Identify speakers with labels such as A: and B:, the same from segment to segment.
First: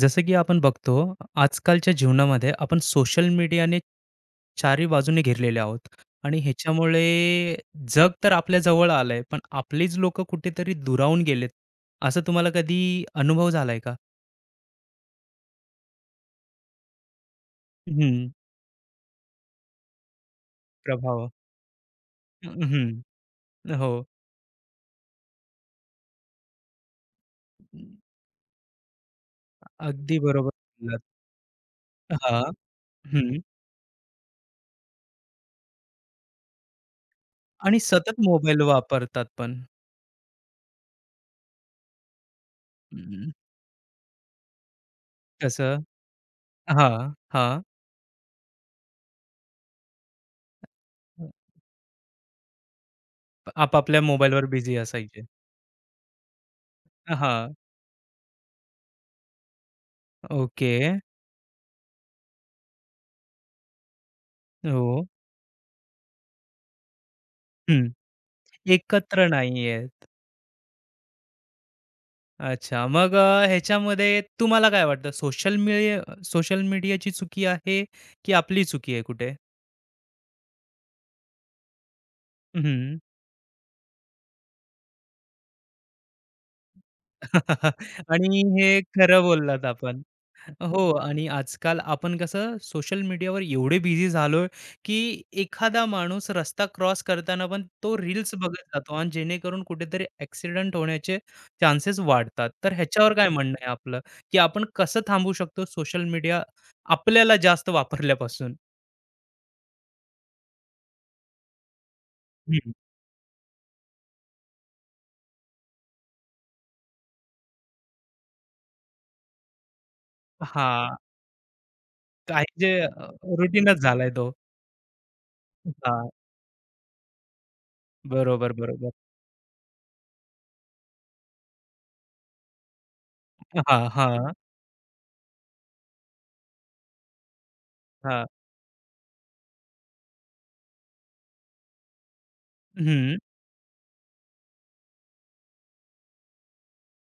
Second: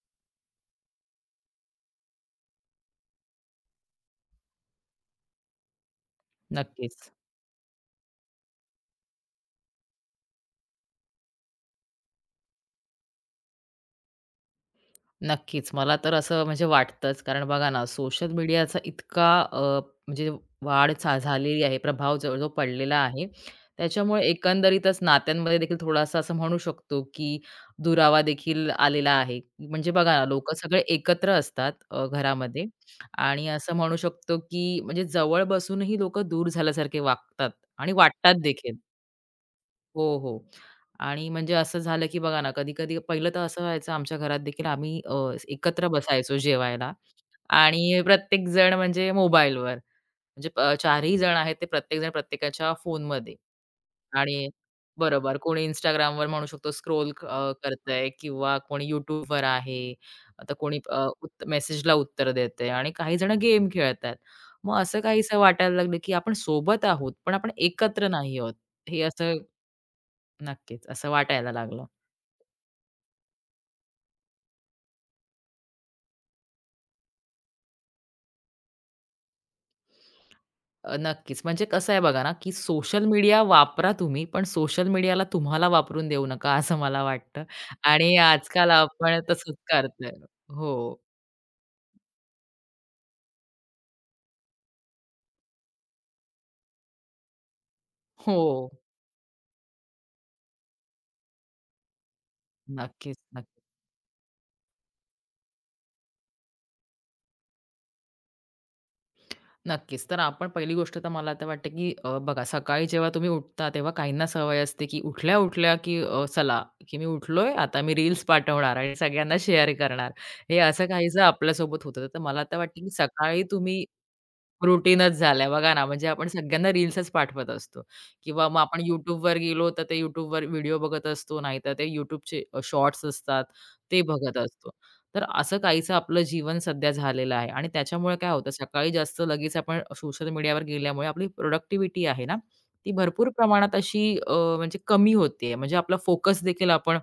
A: जसं की आपण बघतो आजकालच्या जीवनामध्ये आपण सोशल मीडियाने चारी बाजूने घेरलेले आहोत आणि ह्याच्यामुळे
B: नक्कीच,
A: जग तर आपल्या जवळ आलंय, पण आपलीच लोक कुठेतरी दुरावून गेलेत. असं तुम्हाला कधी अनुभव झालाय का?
B: नक्कीच. मला तर असं म्हणजे वाटतंच. कारण बघा ना,
A: हम्म.
B: सोशल मीडियाचा इतका म्हणजे वाढ
A: प्रभाव.
B: झालेली आहे, प्रभाव जो जो पडलेला
A: हम्म.
B: आहे.
A: हो.
B: त्याच्यामुळे एकंदरीतच नात्यांमध्ये देखील थोडासा असं म्हणू शकतो, की दुरावा देखील आलेला आहे. म्हणजे बघा
A: अगदी
B: ना,
A: बरोबर
B: लोकं सगळे
A: बोललात.
B: एकत्र असतात
A: हा.
B: घरामध्ये
A: हम्म.
B: आणि असं म्हणू शकतो, की म्हणजे जवळ बसूनही लोकं दूर झाल्यासारखे वागतात
A: आणि
B: आणि
A: सतत
B: वाटतात
A: मोबाईल
B: देखील.
A: वापरतात पण
B: हो, हो. आणि म्हणजे असं झालं, की बघा ना, कधी-कधी पहिलं
A: हम्म.
B: तर असं व्हायचं आमच्या घरात देखील आम्ही
A: कसं?
B: एकत्र बसायचो
A: हा.
B: जेवायला
A: हा.
B: आणि प्रत्येक जण म्हणजे मोबाईलवर म्हणजे चारही जण आहेत ते प्रत्येकजण प्रत्येकाच्या फोनमध्ये
A: आपापल्या मोबाईलवर
B: आणि
A: बिझी असायचे.
B: बरोबर कोणी Instagramवर म्हणू शकतो स्क्रोल
A: हा.
B: करतंय किंवा कोणी YouTubeवर आहे. आता
A: ओके.
B: कोणी मेसेजला उत्तर देते आणि काही जण गेम खेळतायत. मग असं
A: हो.
B: काहीसं वाटायला लागलं, की आपण सोबत आहोत, पण आपण एकत्र नाही आहोत. हे
A: एकत्र
B: असं
A: नाहीयेत.
B: नक्कीच, असं वाटायला लागलं.
A: अच्छा. मग ह्याच्यामध्ये तुम्हाला काय वाटतं, सोशल मीडियाची चुकी आहे, की आपली चुकी आहे कुठे?
B: नक्कीच. म्हणजे कसं आहे बघा ना, की
A: हं.
B: सोशल मीडिया वापरा तुम्ही, पण सोशल मीडियाला तुम्हाला वापरून देऊ नका, असं मला वाटतं. आणि
A: आणि
B: आजकाल
A: हे
B: आपण
A: खरं
B: तसंच
A: बोललात आपण.
B: करतोय. हो,
A: हो, आणि आजकाल आपण कसं सोशल मीडियावर एवढे बिझी झालोय, की एखादा माणूस रस्ता क्रॉस करताना पण तो रील्स
B: हो.
A: बघत जातो आणि जेणेकरून कुठेतरी ॲक्सिडेंट होण्याचे चान्सेस वाढतात. तर ह्याच्यावर
B: नक्कीच,
A: काय
B: नक्कीच.
A: म्हणणं आहे आपलं, की आपण कसं थांबवू शकतो सोशल मीडिया आपल्याला जास्त वापरल्यापासून?
B: नक्कीच. तर आपण पहिली गोष्ट तर मला तर वाटते, की बघा
A: हं.
B: सकाळी जेव्हा तुम्ही उठता, तेव्हा काहींना सवय असते, की उठल्या-उठल्या, की चला, की मी उठलोय, आता मी रील्स पाठवणार आणि सगळ्यांना शेअर करणार. हे असं
A: हां,
B: काहीसं आपल्यासोबत होतं. तर मला तर
A: काही जे
B: वाटतं, की सकाळी
A: रुटीनच
B: तुम्ही
A: झालाय तो.
B: रूटीनच झालंय बघा ना, म्हणजे
A: हां,
B: आपण सगळ्यांना रील्सच पाठवत असतो किंवा
A: बरोबर,
B: मग आपण
A: बरोबर.
B: YouTubeवर गेलो, तर ते YouTubeवर व्हिडिओ बघत असतो, नाहीतर ते YouTubeचे शॉर्ट्स असतात,
A: हां,
B: ते
A: हां,
B: बघत असतो. तर असं काहीसं आपलं जीवन सध्या झालेलं आहे आणि त्याच्यामुळे
A: हां.
B: काय होतं, सकाळी जास्त लगेच आपण सोशल मीडियावर गेल्यामुळे आपली प्रोडक्टिव्हिटी आहे ना, ती
A: हं.
B: भरपूर प्रमाणात अशी म्हणजे कमी होते. म्हणजे आपला फोकस देखील आपण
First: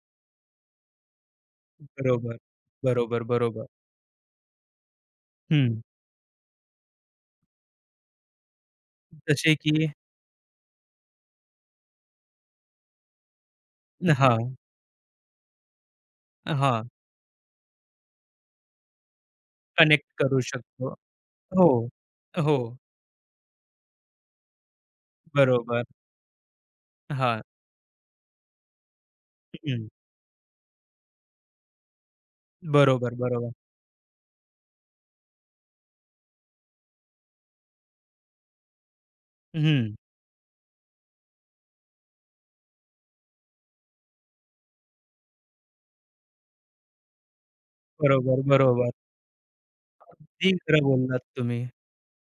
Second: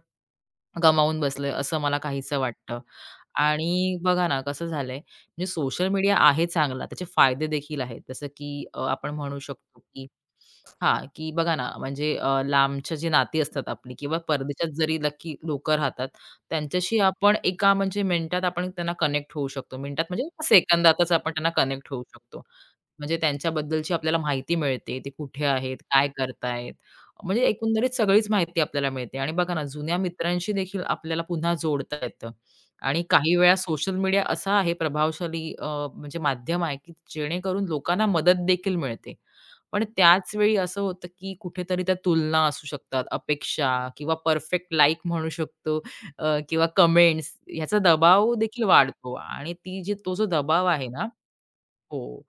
B: गमावून बसलोय, असं मला
A: बरोबर,
B: काहीसं वाटतं.
A: बरोबर, बरोबर.
B: आणि बघा ना कसं झालंय, म्हणजे
A: हं.
B: सोशल मीडिया आहे चांगला, त्याचे फायदे देखील आहेत. जसं की आपण म्हणू
A: जसे
B: शकतो,
A: की.
B: की हां, की बघा ना म्हणजे लांबची जी नाती असतात आपली किंवा
A: हां,
B: परदेशात जरी नक्की लोकं राहतात,
A: हां.
B: त्यांच्याशी आपण एका म्हणजे मिनिटात आपण त्यांना कनेक्ट होऊ शकतो. मिनिटात
A: कनेक्ट
B: म्हणजे
A: करू शकतो.
B: सेकंदातच आपण त्यांना
A: हो,
B: कनेक्ट होऊ शकतो.
A: हो.
B: म्हणजे त्यांच्याबद्दलची आपल्याला माहिती मिळते. ते कुठे आहेत,
A: बरोबर.
B: काय करतायत.
A: हां.
B: म्हणजे एकंदरीत सगळीच माहिती आपल्याला मिळते आणि बघा ना,
A: हं.
B: जुन्या मित्रांशी देखील आपल्याला पुन्हा जोडता येतं आणि
A: बरोबर,
B: काही
A: बरोबर.
B: वेळा सोशल मीडिया असा आहे प्रभावशाली म्हणजे माध्यम आहे, की जेणेकरून लोकांना मदत देखील मिळते. पण
A: हं.
B: त्याच वेळी असं होतं, की कुठेतरी त्या तुलना असू शकतात, अपेक्षा किंवा परफेक्ट लाइक म्हणू शकतो किंवा कमेंट्स ह्याचा दबाव
A: बरोबर,
B: देखील
A: बरोबर.
B: वाढतो आणि ती जी तो जो
A: अगदी
B: दबाव
A: खरं
B: आहे ना,
A: बोललात तुम्ही.
B: हो.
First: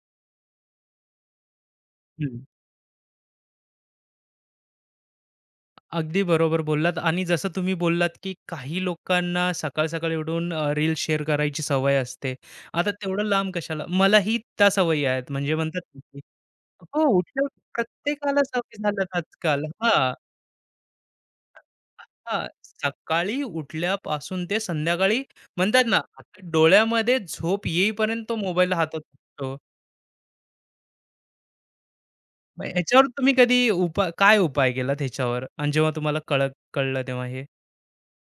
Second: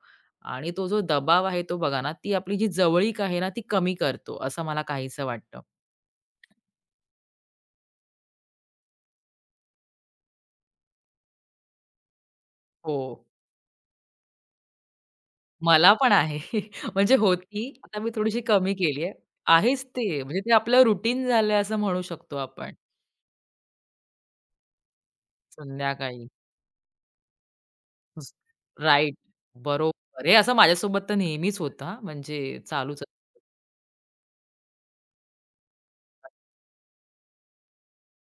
B: आणि तो जो दबाव आहे तो बघा ना, ती
A: हं.
B: आपली जी जवळीक आहे ना, ती कमी करतो असं मला काहीसं वाटतं.
A: अगदी बरोबर बोललात, आणि जसं तुम्ही बोललात, की काही लोकांना सकाळ-सकाळी उठून रील्स शेअर करायची सवय असते. आता
B: हो.
A: तेवढं लांब कशाला? मलाही त्या सवयी आहेत. म्हणजे म्हणतात
B: मला
A: ना,
B: पण
A: की
B: आहे.
A: हो,
B: म्हणजे होती, आता मी थोडीशी
A: प्रत्येकाला
B: कमी
A: सवय
B: केली आहे.
A: झाल्यात आजकाल.
B: आहेच
A: हां.
B: ते, म्हणजे ते आपलं रुटीन झालंय असं म्हणू शकतो
A: हां,
B: आपण
A: सकाळी उठल्यापासून ते संध्याकाळी. म्हणतात ना,
B: संध्याकाळी.
A: आता डोळ्यामध्ये झोप येईपर्यंत तो मोबाईल हातात
B: राइट.
A: असतो.
B: बरोबर. हे असं माझ्यासोबत तर नेहमीच होतं म्हणजे
A: मग
B: चालूच असतं.
A: ह्याच्यावर तुम्ही कधी उपाय, काय उपाय केलात ह्याच्यावर? आणि जेव्हा तुम्हाला कळलं तेव्हा हे?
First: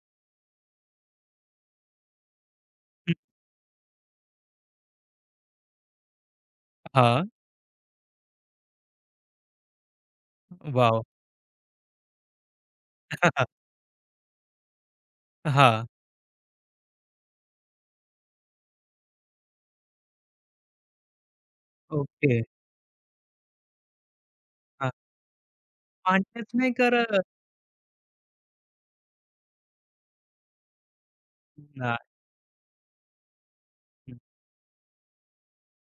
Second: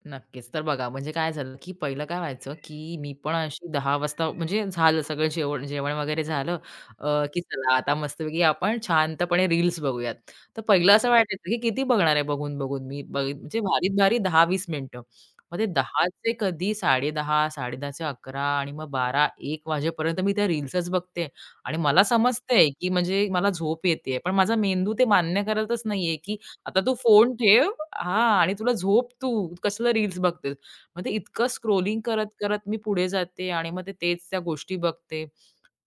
B: नक्कीच. तर बघा म्हणजे काय झालं, की पहिलं काय व्हायचं, की मी
A: हं.
B: पण अशी 10 वाजता म्हणजे झालं सगळं जेवण जेवण वगैरे झालं,
A: हां.
B: की चला आता मस्तपैकी आपण शांतपणे रील्स बघूयात. तर पहिलं
A: वॉव!
B: असं वाटायचं, की किती बघणार आहे बघून-बघून मी म्हणजे भारीत-भारी 10-20 मिनिटं. मग ते
A: हां.
B: 10 चे कधी 10:30, 10:30 चे 11 आणि मग 12-1 वाजेपर्यंत मी त्या रील्सच बघते आणि मला
A: ओके.
B: समजतंय, की म्हणजे मला झोप येतेय. पण माझा
A: हां.
B: मेंदू ते मान्य करतच नाहीये, की
A: पाण्याच नाही
B: आता तू
A: करत.
B: फोन ठेव हां आणि तुला झोप तू, कसलं रील्स बघतेस. मग ते इतकं
A: नाही,
B: स्क्रोलिंग करत-करत मी पुढे जाते आणि मग ते तेच त्या गोष्टी बघते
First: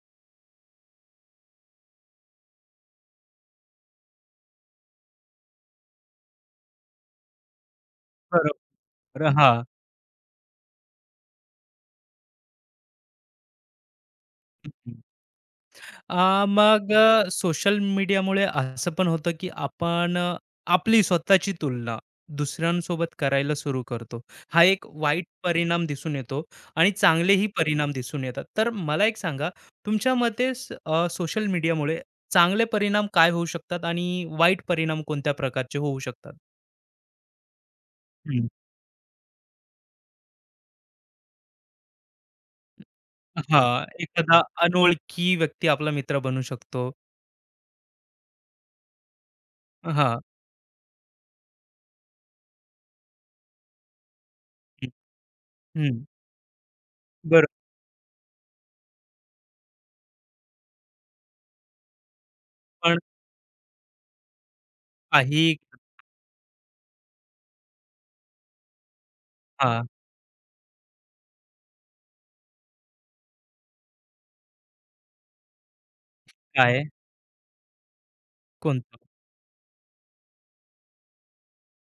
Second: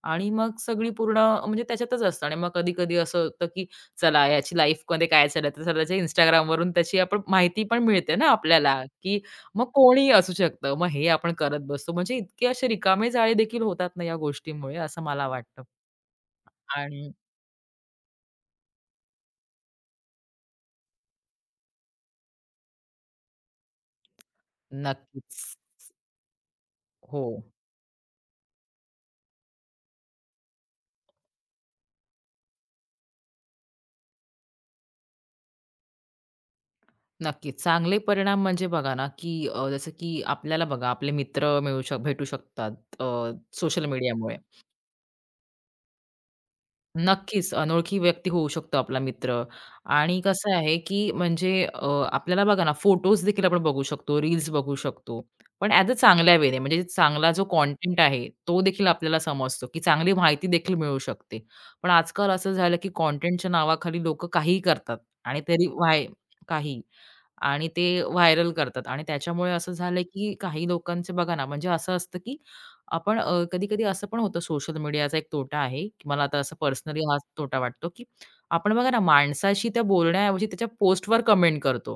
B: आणि मग सगळी पूर्ण म्हणजे त्याच्यातच असतं आणि मग कधी-कधी असं होतं, की चला याची लाईफमध्ये काय चाललंय, तर चला त्याच्या Instagramवरून त्याची आपण माहिती पण मिळते ना आपल्याला, की
A: बरोबर.
B: मग
A: हां.
B: कोणीही असू शकतं. मग हे आपण करत बसतो. म्हणजे इतके असे रिकामे जाळे देखील होतात ना या गोष्टींमुळे असं मला वाटतं.
A: मग
B: आणि
A: सोशल मीडियामुळे असं पण होतं की आपण आपली स्वतःची तुलना दुसऱ्यांसोबत करायला सुरू करतो. हा एक वाईट
B: नक्कीच.
A: परिणाम दिसून येतो आणि
B: हो.
A: चांगलेही परिणाम दिसून येतात. तर मला एक सांगा, तुमच्या मते सोशल मीडियामुळे चांगले परिणाम काय होऊ शकतात आणि वाईट परिणाम कोणत्या प्रकारचे होऊ शकतात?
B: नक्कीच. चांगले परिणाम
A: हं.
B: म्हणजे बघा ना, की जसं की आपल्याला बघा आपले मित्र मिळू शक भेटू शकतात
A: हां,
B: सोशल मीडियामुळे
A: एखादा अनोळखी व्यक्ती आपला मित्र बनू शकतो.
B: नक्कीच, अनोळखी व्यक्ती होऊ शकतो आपला मित्र आणि
A: हां.
B: कसं आहे, की म्हणजे आपल्याला बघा ना, फोटोज देखील आपण बघू शकतो, रील्स बघू शकतो. पण ॲज अ
A: हं,
B: चांगल्या वेने म्हणजे चांगला जो
A: बरोबर.
B: कंटेंट आहे, तो देखील आपल्याला समजतो, की चांगली माहिती देखील मिळू शकते. पण आजकाल असं झालं, की
A: पण
B: कंटेंटच्या नावाखाली लोकं काहीही करतात आणि
A: काही.
B: तरी व्हाय काही आणि ते व्हायरल करतात आणि त्याच्यामुळे असं
A: हां,
B: झालं, की काही लोकांचं बघा ना, म्हणजे असं असतं, की आपण कधी-कधी असं पण होतं सोशल मीडियाचा एक तोटा आहे, की मला आता असं
A: काय?
B: पर्सनली हाच तोटा वाटतो, की आपण बघा ना
A: कोणतं?
B: माणसाशी त्या बोलण्याऐवजी त्याच्या पोस्टवर कमेंट करतो,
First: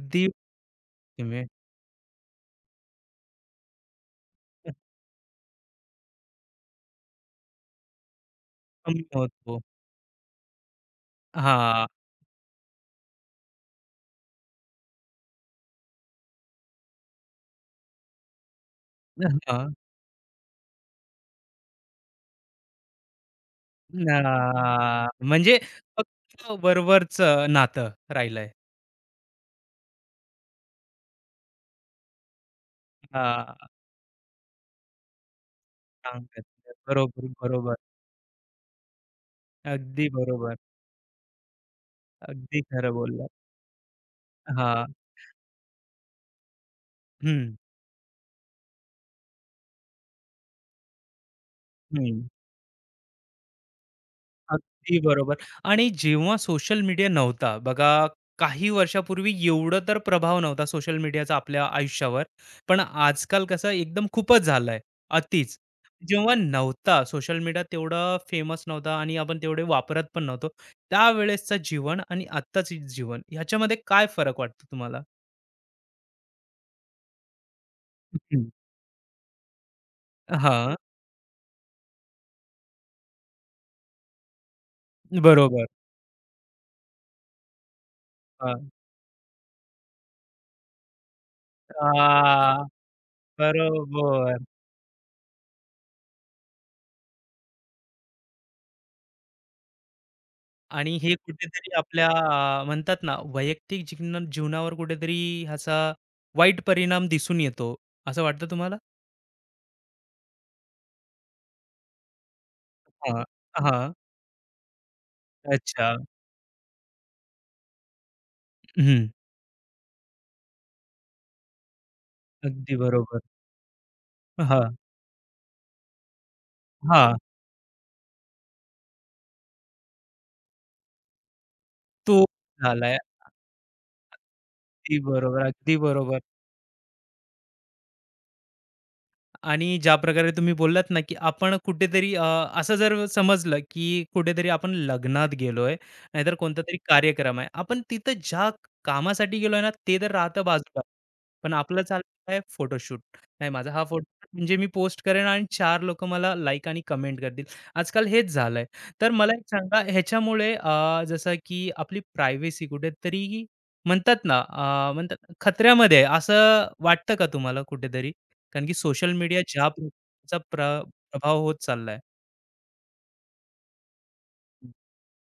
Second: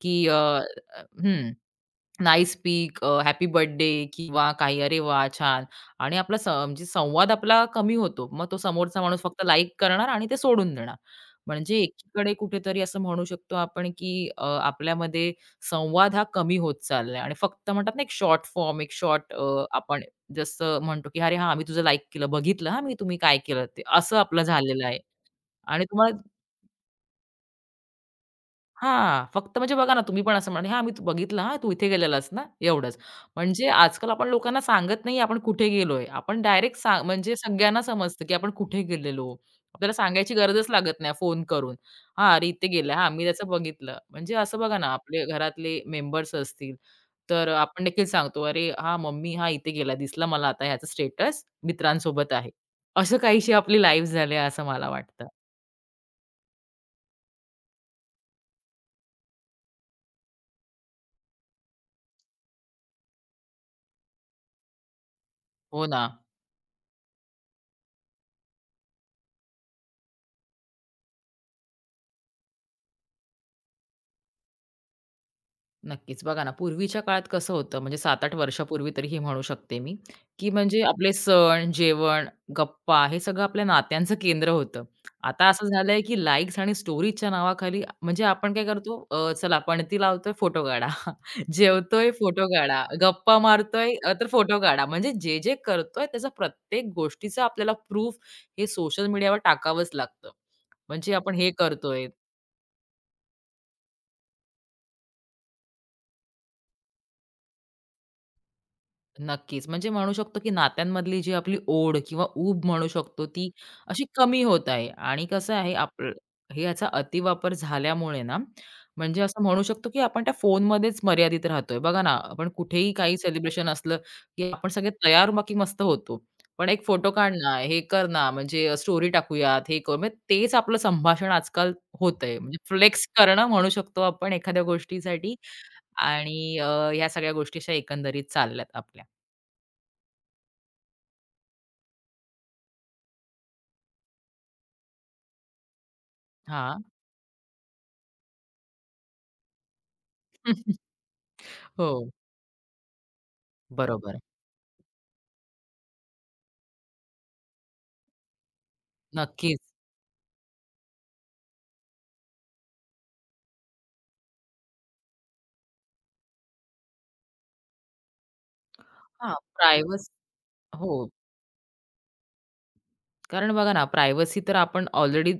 B: की अ,
A: तुम्ही.
B: हं. नाईस स्पीक, हॅपी बर्थडे किंवा काही "अरे वाह! छान" आणि आपला म्हणजे संवाद आपला कमी होतो. मग तो समोरचा
A: कमी
B: माणूस फक्त
A: होतो.
B: लाइक करणार आणि ते सोडून देणार. म्हणजे
A: हां.
B: एकीकडे कुठेतरी असं म्हणू शकतो आपण, की आपल्यामध्ये संवाद हा कमी होत चाललाय आणि फक्त म्हणतात ना, एक शॉर्ट फॉर्म, एक शॉर्ट
A: हां.
B: आपण जसं म्हणतो, की "अरे हां, मी तुझं लाइक केलं, बघितलं हां मी तुम्ही काय केलं ते." असं आपलं झालेलं आहे
A: हां. म्हणजे
B: आणि तुम्हाला
A: फक्त वरवरचं नातं राहिलंय.
B: हां, फक्त म्हणजे बघा ना, तुम्ही पण असं म्हणा, "हां, मी तू बघितलं हां, तू इथे गेलेलास ना?" एवढंच.
A: हां.
B: म्हणजे आजकाल आपण लोकांना सांगत नाही आपण कुठे गेलोय. आपण
A: सांगतात.
B: डायरेक्ट
A: बरोबर,
B: म्हणजे
A: बरोबर.
B: सगळ्यांना समजतं, की आपण कुठे गेलेलो. आपल्याला
A: अगदी
B: सांगायची
A: बरोबर.
B: गरजच लागत नाही फोन करून. "हां, अरे
A: अगदी
B: इथे
A: खरं
B: गेला. हां, मी
A: बोललात.
B: त्याचं बघितलं." म्हणजे असं बघा ना,
A: हां.
B: आपले घरातले मेंबर्स असतील, तर
A: हं,
B: आपण देखील सांगतो, "अरे हां, मम्मी हां, इथे गेला दिसला मला आता ह्याचा स्टेटस
A: हं.
B: मित्रांसोबत आहे." असं काहीशी आपली लाईफ झाली आहे असं मला
A: अगदी
B: वाटतं.
A: बरोबर. आणि जेव्हा सोशल मीडिया नव्हता, बघा, काही वर्षापूर्वी एवढं तर प्रभाव नव्हता सोशल मीडियाचा आपल्या आयुष्यावर. पण आजकाल कसं एकदम खूपच झालंय, अतिच.
B: हो ना.
A: जेव्हा नव्हता सोशल मीडिया तेवढा फेमस नव्हता, आणि आपण तेवढे वापरत पण नव्हतो. त्यावेळेसचं जीवन आणि आत्ताचं जीवन ह्याच्यामध्ये काय फरक वाटतो तुम्हाला?
B: नक्कीच. बघा ना, पूर्वीच्या काळात कसं होतं म्हणजे 7-8
A: हं.
B: वर्षापूर्वी तरी हे म्हणू शकते मी, की
A: हां,
B: म्हणजे आपले सण, जेवण, गप्पा हे सगळं आपल्या नात्यांचं केंद्र होतं. आता असं
A: बरोबर.
B: झालंय की लाईक्स आणि स्टोरीजच्या नावाखाली म्हणजे आपण काय
A: हां.
B: करतो चला पणती लावतोय फोटो काढा. जेवतोय फोटो
A: आ,
B: काढा. गप्पा मारतोय तर
A: बरोबर.
B: फोटो काढा. म्हणजे जे करतोय त्याचा प्रत्येक गोष्टीचा आपल्याला प्रूफ हे सोशल मीडियावर टाकावंच लागतं.
A: आणि
B: म्हणजे
A: हे
B: आपण हे
A: कुठेतरी
B: करतोय
A: आपल्या म्हणतात ना, वैयक्तिक जीवनावर कुठेतरी ह्याचा वाईट परिणाम दिसून येतो, असं वाटतं तुम्हाला?
B: नक्कीच. म्हणजे म्हणू शकतो, की नात्यांमधली जी आपली ओढ किंवा ऊब म्हणू
A: हां,
B: शकतो, ती
A: हां.
B: अशी कमी होत आहे. आणि कसं आहे
A: अच्छा.
B: आपलं हे याचा अतिवापर झाल्यामुळे ना,
A: हं.
B: म्हणजे असं म्हणू शकतो, की आपण त्या फोनमध्येच मर्यादित राहतोय. बघा ना, आपण
A: अगदी
B: कुठेही काही
A: बरोबर.
B: सेलिब्रेशन असलं, की आपण
A: हां,
B: सगळे तयार-बाकी मस्त होतो. पण एक फोटो
A: हां.
B: काढ ना, हे कर ना, म्हणजे स्टोरी टाकूयात, हे करू म्हणजे तेच आपलं संभाषण आजकाल
A: तो
B: होतंय. म्हणजे
A: झालाय.
B: फ्लेक्स करणं म्हणू शकतो आपण एखाद्या
A: अगदी
B: गोष्टीसाठी
A: बरोबर, अगदी बरोबर.
B: आणि ह्या सगळ्या गोष्टी अशा एकंदरीत चालल्यात आपल्या.
A: आणि ज्या प्रकारे तुम्ही बोललात ना, की आपण कुठेतरी असं जर समजलं, की कुठेतरी आपण लग्नात गेलोय, नाहीतर कोणता तरी
B: हां.
A: कार्यक्रम आहे. आपण तिथं ज्या कामासाठी गेलोय ना, ते तर राहतं बाजूला. पण आपलं
B: हो,
A: चाललं आहे फोटोशूट. नाही, माझा हा
B: बरोबर.
A: फोटोशूट म्हणजे मी पोस्ट करेन आणि 4 लोकं मला लाईक आणि कमेंट करतील. आजकाल हेच झालंय. तर मला एक
B: नक्कीच.
A: सांगा, ह्याच्यामुळे जसं की आपली प्रायव्हसी कुठेतरी, म्हणतात ना, म्हणतात खतऱ्यामध्ये आहे असं वाटतं का तुम्हाला कुठेतरी? कारण की सोशल
B: हां,
A: मीडिया ज्या
B: प्रायव्हसी
A: प्रकारचा
B: हो,
A: प्रभाव होत चाललाय.
B: कारण बघा ना, प्रायव्हसी तर आपण ऑलरेडी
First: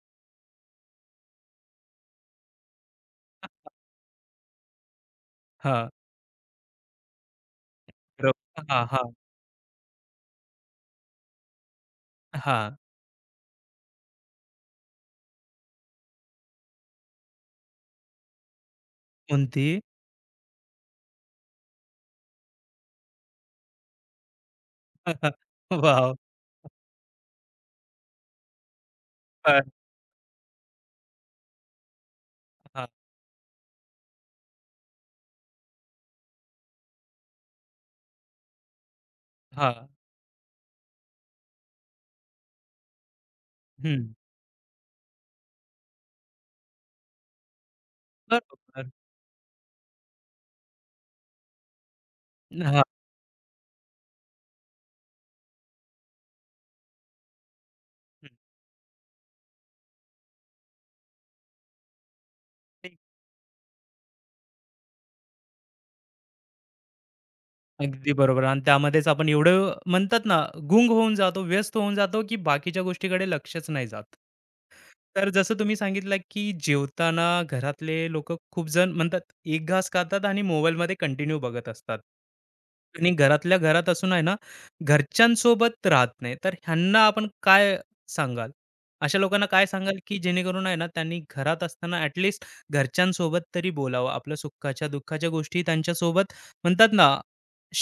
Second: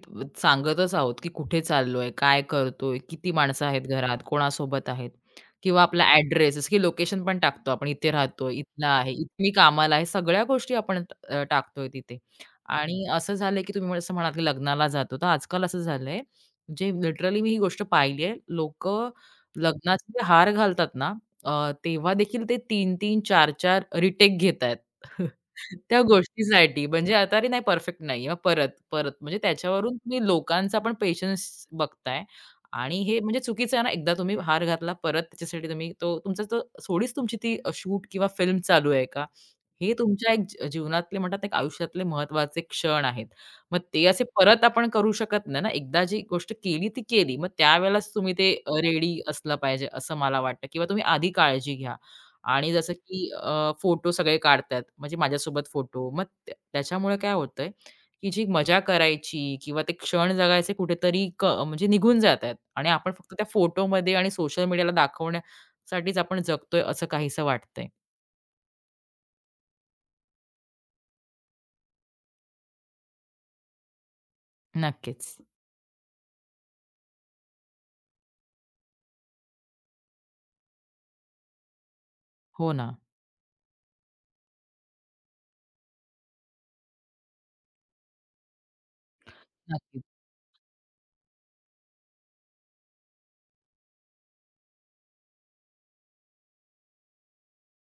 B: सांगतच आहोत, की कुठे चाललोय, काय करतोय, किती माणसं आहेत घरात, कोणासोबत आहेत किंवा
A: हां,
B: आपला ॲड्रेस जसं की लोकेशन पण टाकतो आपण इथे
A: प्र.
B: राहतोय,
A: हां,
B: इथला आहे,
A: हां,
B: इथे मी कामाला आहे. सगळ्या गोष्टी आपण टाकतोय तिथे
A: हां.
B: आणि असं झालंय, की तुम्ही जसं म्हणालात, की लग्नाला जातो. तर आजकाल असं झालंय, जे लिटरली मी ही गोष्ट पाहिली आहे. लोकं
A: कोणती?
B: लग्नाचे जे हार घालतात ना, तेव्हा देखील ते 3-3, 4-4 रिटेक घेतायत. त्या
A: वॉव!
B: गोष्टीसाठी म्हणजे आता अरे नाही परफेक्ट नाही आहे, मग परत, परत म्हणजे
A: हां,
B: त्याच्यावरून तुम्ही लोकांचा पण पेशन्स बघताय
A: हां,
B: आणि हे म्हणजे चुकीचं आहे ना, एकदा तुम्ही हार घातला परत त्याच्यासाठी तुम्ही तो तुमचा तो थोडीच तुमची ती शूट किंवा फिल्म चालू आहे का?
A: हां.
B: हे तुमच्या एक जी जीवनातले म्हणतात ना, एक आयुष्यातले महत्त्वाचे क्षण आहेत. मग
A: हं,
B: ते असे परत आपण करू शकत नाही ना, एकदा जी गोष्ट केली ती केली. मग त्यावेळेलाच तुम्ही ते
A: बरोबर.
B: रेडी असलं पाहिजे असं मला वाटतं किंवा तुम्ही आधी काळजी घ्या. आणि
A: हां,
B: जसं की फोटो सगळे काढतात. म्हणजे माझ्यासोबत फोटो. मग त्याच्यामुळे काय होतंय,
A: हं.
B: की जी मजा करायची किंवा ते क्षण जगायचे कुठेतरी म्हणजे निघून जातात आणि
A: ते.
B: आपण फक्त त्या फोटोमध्ये आणि सोशल मीडियाला दाखवण्यासाठीच आपण जगतोय असं काहीसं वाटतंय.
A: अगदी बरोबर, आणि त्यामध्येच आपण एवढं, म्हणतात ना, गुंग होऊन जातो, व्यस्त होऊन जातो, की बाकीच्या गोष्टीकडे लक्षच नाही जात. तर
B: नक्कीच.
A: जसं तुम्ही सांगितलं, की जेवताना घरातले लोक, खूप जण म्हणतात, एक घास खातात आणि मोबाईलमध्ये कंटिन्यू बघत असतात,
B: हो ना.
A: आणि घरातल्या घरात असून आहे ना, घरच्यांसोबत राहत नाही. तर ह्यांना आपण काय सांगाल, अशा लोकांना काय सांगाल,
B: नक्कीच.
A: की जेणेकरून आहे ना, त्यांनी घरात असताना ऍटलिस्ट घरच्यांसोबत तरी बोलावं, आपल्या सुखाच्या दुःखाच्या गोष्टी त्यांच्यासोबत, म्हणतात ना,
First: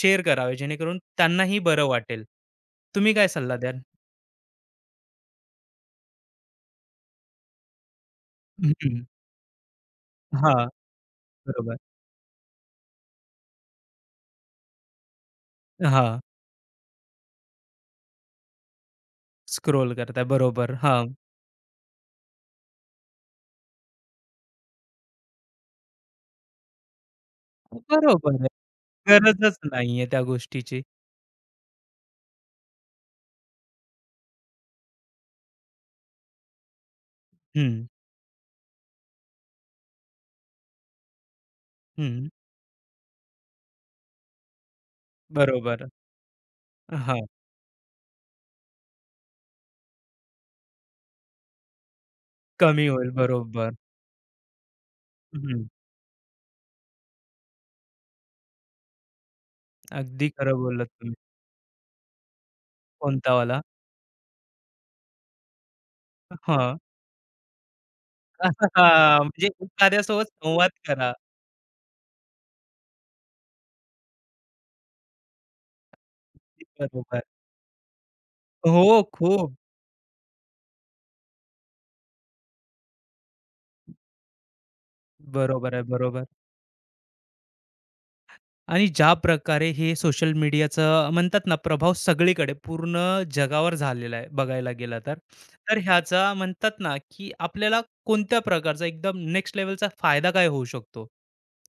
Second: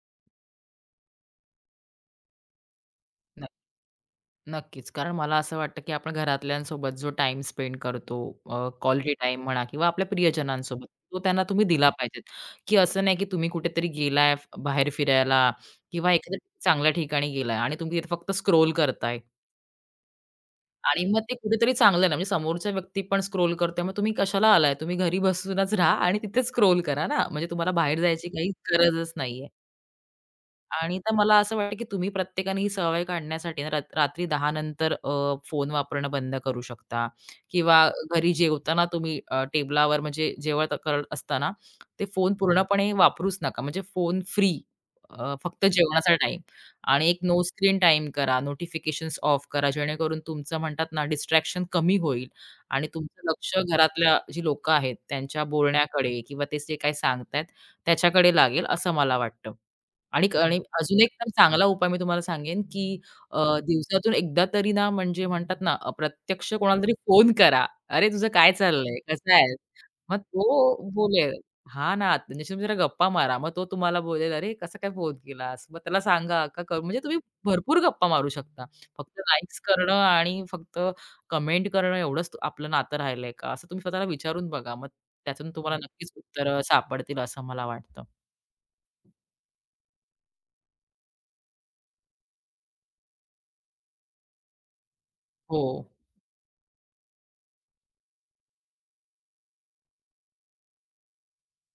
A: शेअर करावे, जेणेकरून त्यांनाही बरं वाटेल? तुम्ही काय सल्ला द्याल?
B: नक्कीच. कारण मला असं वाटतं, की आपण घरातल्यांसोबत जो टाइम स्पेंड करतो,
A: हम्म.
B: क्वालिटी टाईम म्हणा किंवा आपल्या
A: हा.
B: प्रियजनांसोबत, तो त्यांना तुम्ही
A: बरोबर.
B: दिला पाहिजेत, की असं नाही, की तुम्ही कुठेतरी गेलाय बाहेर फिरायला
A: हा.
B: किंवा एखाद्या चांगल्या ठिकाणी गेलाय आणि तुम्ही तिथे फक्त स्क्रोल करताय
A: स्क्रोल करताय. बरोबर.
B: आणि
A: हां.
B: मग ते कुठेतरी चांगलं नाही. म्हणजे समोरच्या व्यक्ती पण स्क्रोल करतोय, मग तुम्ही कशाला आलाय? तुम्ही घरी बसूनच राहा आणि तिथेच स्क्रोल करा ना. म्हणजे तुम्हाला बाहेर जायची
A: बरोबर आहे.
B: काही गरजच नाहीये.
A: गरजच नाहीये त्या गोष्टीची.
B: आणि तर मला असं वाटतं, की तुम्ही प्रत्येकाने ही सवय काढण्यासाठी ना, रात्री 10 नंतर फोन वापरणं बंद करू शकता
A: हं,
B: किंवा घरी जेवताना तुम्ही टेबलावर म्हणजे जेवण करत असताना ते
A: हं.
B: फोन पूर्णपणे वापरूच नका. म्हणजे फोन फ्री फक्त
A: बरोबर.
B: जेवणाचा टाइम, आणि एक
A: हां.
B: नो स्क्रीन टाईम करा, नोटिफिकेशन्स ऑफ करा, जेणेकरून तुमचं म्हणतात ना, डिस्ट्रॅक्शन कमी होईल आणि
A: कमी होईल.
B: तुमचं लक्ष
A: बरोबर.
B: घरातल्या जी लोकं आहेत त्यांच्या
A: हं.
B: बोलण्याकडे किंवा ते जे काही सांगतायत त्याच्याकडे लागेल, असं मला वाटतं. आणि
A: अगदी खरं
B: आणि
A: बोललात
B: अजून एक
A: तुम्ही.
B: तर चांगला उपाय मी तुम्हाला सांगेन, की
A: कोणता वाला?
B: दिवसातून एकदा तरी ना, म्हणजे म्हणतात ना, प्रत्यक्ष
A: हां.
B: कोणाला तरी फोन करा. "अरे, तुझं काय चाललंय?
A: हां.
B: कसा
A: म्हणजे
B: आहेस?" मग
A: एखाद्यासोबत संवाद
B: तो
A: करा.
B: बोलेल हा ना, त्यांच्याशी तुम्ही जरा गप्पा मारा. मग तो तुम्हाला बोलेल, "अरे, कसा काय फोन केलास?" मग त्याला सांगा का क म्हणजे तुम्ही
A: बरोबर.
B: भरपूर गप्पा मारू शकता.
A: हो,
B: फक्त
A: खूप.
B: लाइक्स करणं आणि फक्त कमेंट करणं एवढंच आपलं नातं राहिलंय का? असं तुम्ही स्वतःला विचारून बघा. मग त्यातून
A: बरोबर
B: तुम्हाला
A: आहे.
B: नक्कीच
A: बरोबर.
B: उत्तरं सापडतील असं मला वाटतं.
A: आणि ज्या प्रकारे हे सोशल मीडियाचं, म्हणतात ना, प्रभाव सगळीकडे पूर्ण जगावर झालेला आहे बघायला गेला तर,
B: हो.
A: ह्याचा, म्हणतात ना, की आपल्याला कोणत्या प्रकारचा एकदम नेक्स्ट लेवलचा फायदा काय होऊ शकतो?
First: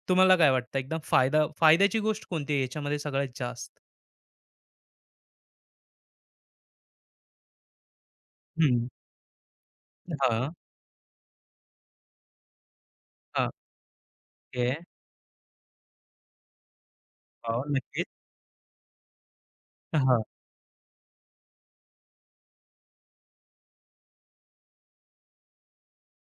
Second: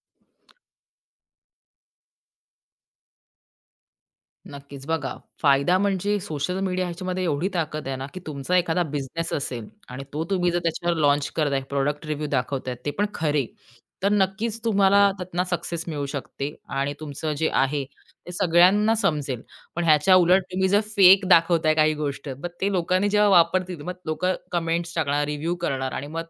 A: तुम्हाला काय वाटतं, एकदम फायद्याची गोष्ट कोणती आहे याच्यामध्ये सगळ्यात जास्त?
B: नक्कीच. बघा, फायदा म्हणजे सोशल मीडिया ह्याच्यामध्ये एवढी ताकद आहे ना, की तुमचा एखादा
A: हम्म.
B: बिझनेस असेल आणि तो
A: हा.
B: तुम्ही जर त्याच्यावर लॉन्च करताय, प्रॉडक्ट रिव्ह्यू दाखवताय, ते पण खरे,
A: हा.
B: तर नक्कीच
A: ओके.
B: तुम्हाला त्यातनं सक्सेस मिळू शकते आणि तुमचं जे
A: हो,
B: आहे
A: नक्कीच.
B: ते सगळ्यांना समजेल. पण ह्याच्या
A: हा.
B: उलट तुम्ही जर फेक दाखवताय काही गोष्ट, मग ते लोकांनी जेव्हा वापरतील, मग लोकं कमेंट्स टाकणार, रिव्ह्यू करणार आणि मग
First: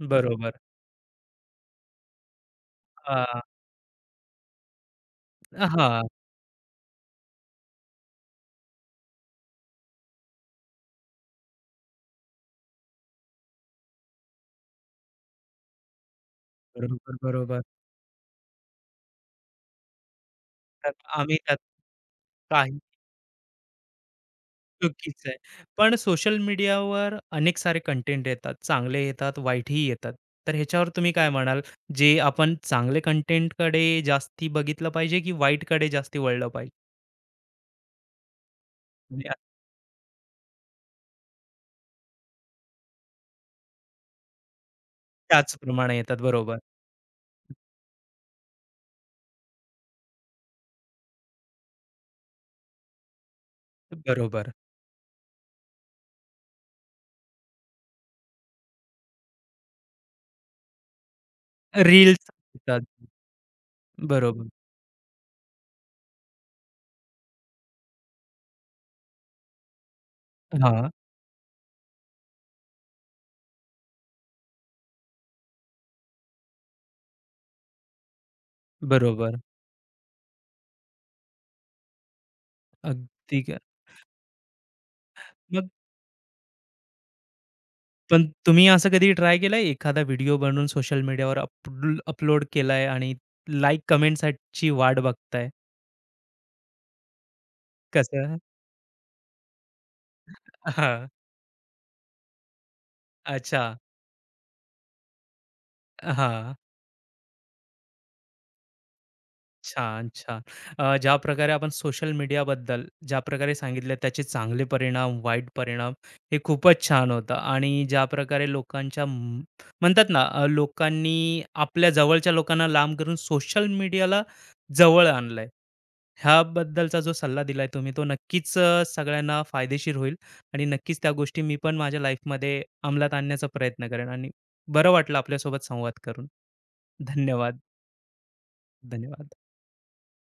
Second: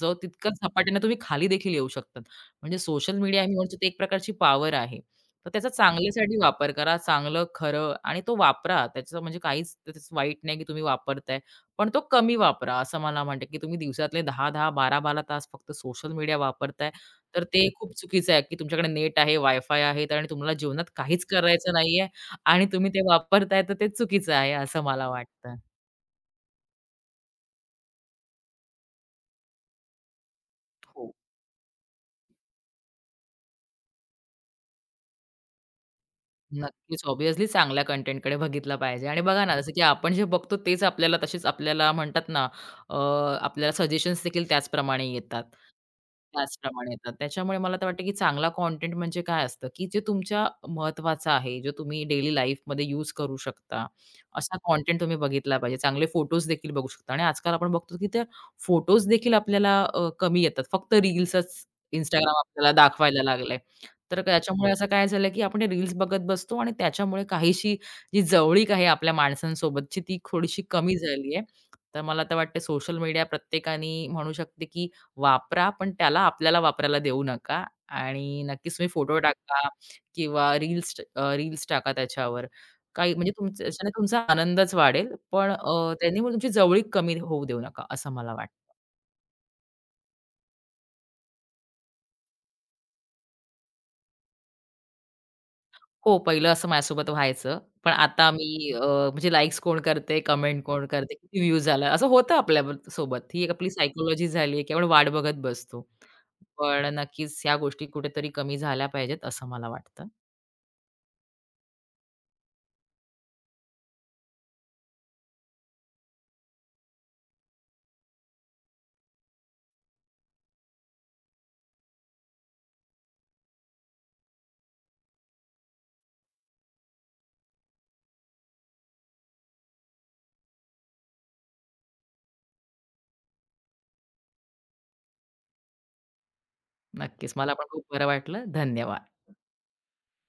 B: तितकंच
A: बरोबर.
B: झपाट्याने तुम्ही खाली देखील येऊ शकतात. म्हणजे सोशल
A: हा.
B: मीडिया मी म्हणतो, ते एक प्रकारची पॉवर आहे. तर त्याचा
A: हा.
B: चांगल्यासाठी वापर करा, चांगलं, खरं आणि तो वापरा. त्याचं म्हणजे काहीच त्याचं वाईट नाही, की तुम्ही वापरताय. पण तो कमी वापरा, असं मला म्हणते, की तुम्ही दिवसातले 10-10, 12-12 तास फक्त सोशल मीडिया वापरताय,
A: बरोबर,
B: तर
A: बरोबर.
B: ते खूप चुकीचं आहे, की तुमच्याकडे नेट आहे, वायफाय आहे आणि तुम्हाला जीवनात
A: तर
B: काहीच
A: आम्ही त्यात
B: करायचं नाहीये आणि
A: काही
B: तुम्ही ते वापरताय, तर ते चुकीचं आहे, असं मला
A: चुकीच आहे.
B: वाटतं.
A: पण सोशल मीडियावर अनेक सारे कंटेंट येतात. चांगले येतात, वाईटही येतात. तर ह्याच्यावर
B: हो.
A: तुम्ही काय म्हणाल? जे आपण चांगले कंटेंटकडे जास्ती बघितलं पाहिजे की वाईटकडे जास्ती वळलं पाहिजे?
B: नक्कीच, ऑब्व्हियसली चांगल्या कंटेंटकडे बघितलं पाहिजे आणि बघा ना, जसं की आपण जे बघतो तेच आपल्याला तसेच आपल्याला म्हणतात ना, अ, आपल्याला सजेशन्स देखील त्याचप्रमाणे येतात.
A: त्याचप्रमाणे येतात. बरोबर.
B: त्याचप्रमाणे येतात. त्याच्यामुळे मला तर वाटतं, की चांगला कंटेंट म्हणजे काय असतं, की जे तुमच्या महत्त्वाचं आहे, जे तुम्ही डेली लाईफमध्ये यूज करू शकता,
A: बरोबर.
B: असा कंटेंट तुम्ही बघितला पाहिजे. चांगले फोटोज देखील बघू शकता आणि आजकाल आपण बघतो, की त्या फोटोज देखील आपल्याला कमी येतात. फक्त रील्सच
A: रील्स
B: Instagram आपल्याला
A: येतात.
B: दाखवायला लागलंय. तर
A: बरोबर.
B: त्याच्यामुळे असं काय झालं, की आपण हे रील्स बघत बसतो आणि त्याच्यामुळे काहीशी जी जवळीक आहे आपल्या माणसांसोबतची, ती थोडीशी
A: हां,
B: कमी झाली आहे. तर मला तर वाटते सोशल मीडिया प्रत्येकाने म्हणू शकते, की वापरा, पण त्याला आपल्याला वापरायला देऊ नका आणि नक्कीच तुम्ही फोटो
A: बरोबर.
B: टाका किंवा रील्स रील्स टाका त्याच्यावर. काही म्हणजे
A: अगदी ग.
B: तुमचं त्याच्याने तुमचा आनंदच वाढेल, पण
A: मग,
B: त्यांनी मग तुमची जवळीक कमी होऊ देऊ नका, असं
A: पण
B: मला
A: तुम्ही
B: वाटतं.
A: असं कधी ट्राय केलंय? एखादा व्हिडिओ बनवून सोशल मीडियावर अपलोड केलाय आणि लाइक, कमेंट्सची वाट बघताय?
B: हो, पहिलं असं माझ्यासोबत व्हायचं. पण आता
A: कसं?
B: मी म्हणजे लाइक्स कोण करते, कमेंट कोण
A: हां.
B: करते, किती व्ह्यूज आला, असं होतं आपल्या सोबत. ही एक
A: अच्छा.
B: आपली सायकॉलॉजी झाली आहे की आपण वाट बघत बसतो.
A: हां.
B: पण नक्कीच ह्या गोष्टी कुठेतरी कमी झाल्या पाहिजेत असं मला वाटतं.
A: छान, छान. ज्या प्रकारे आपण सोशल मीडियाबद्दल, ज्या प्रकारे सांगितलं त्याचे चांगले परिणाम, वाईट परिणाम, हे खूपच छान होतं. आणि ज्या प्रकारे लोकांच्या म्हणतात ना, लोकांनी आपल्या जवळच्या लोकांना लांब करून सोशल मीडियाला जवळ आणलंय. ह्याबद्दलचा जो सल्ला दिलाय तुम्ही, तो नक्कीच सगळ्यांना फायदेशीर होईल, आणि नक्कीच त्या गोष्टी मी पण माझ्या लाईफमध्ये अंमलात आणण्याचा प्रयत्न करेन. आणि बरं वाटलं आपल्यासोबत संवाद करून.
B: नक्कीच मला
A: धन्यवाद.
B: पण खूप बरं वाटलं. धन्यवाद.
A: धन्यवाद.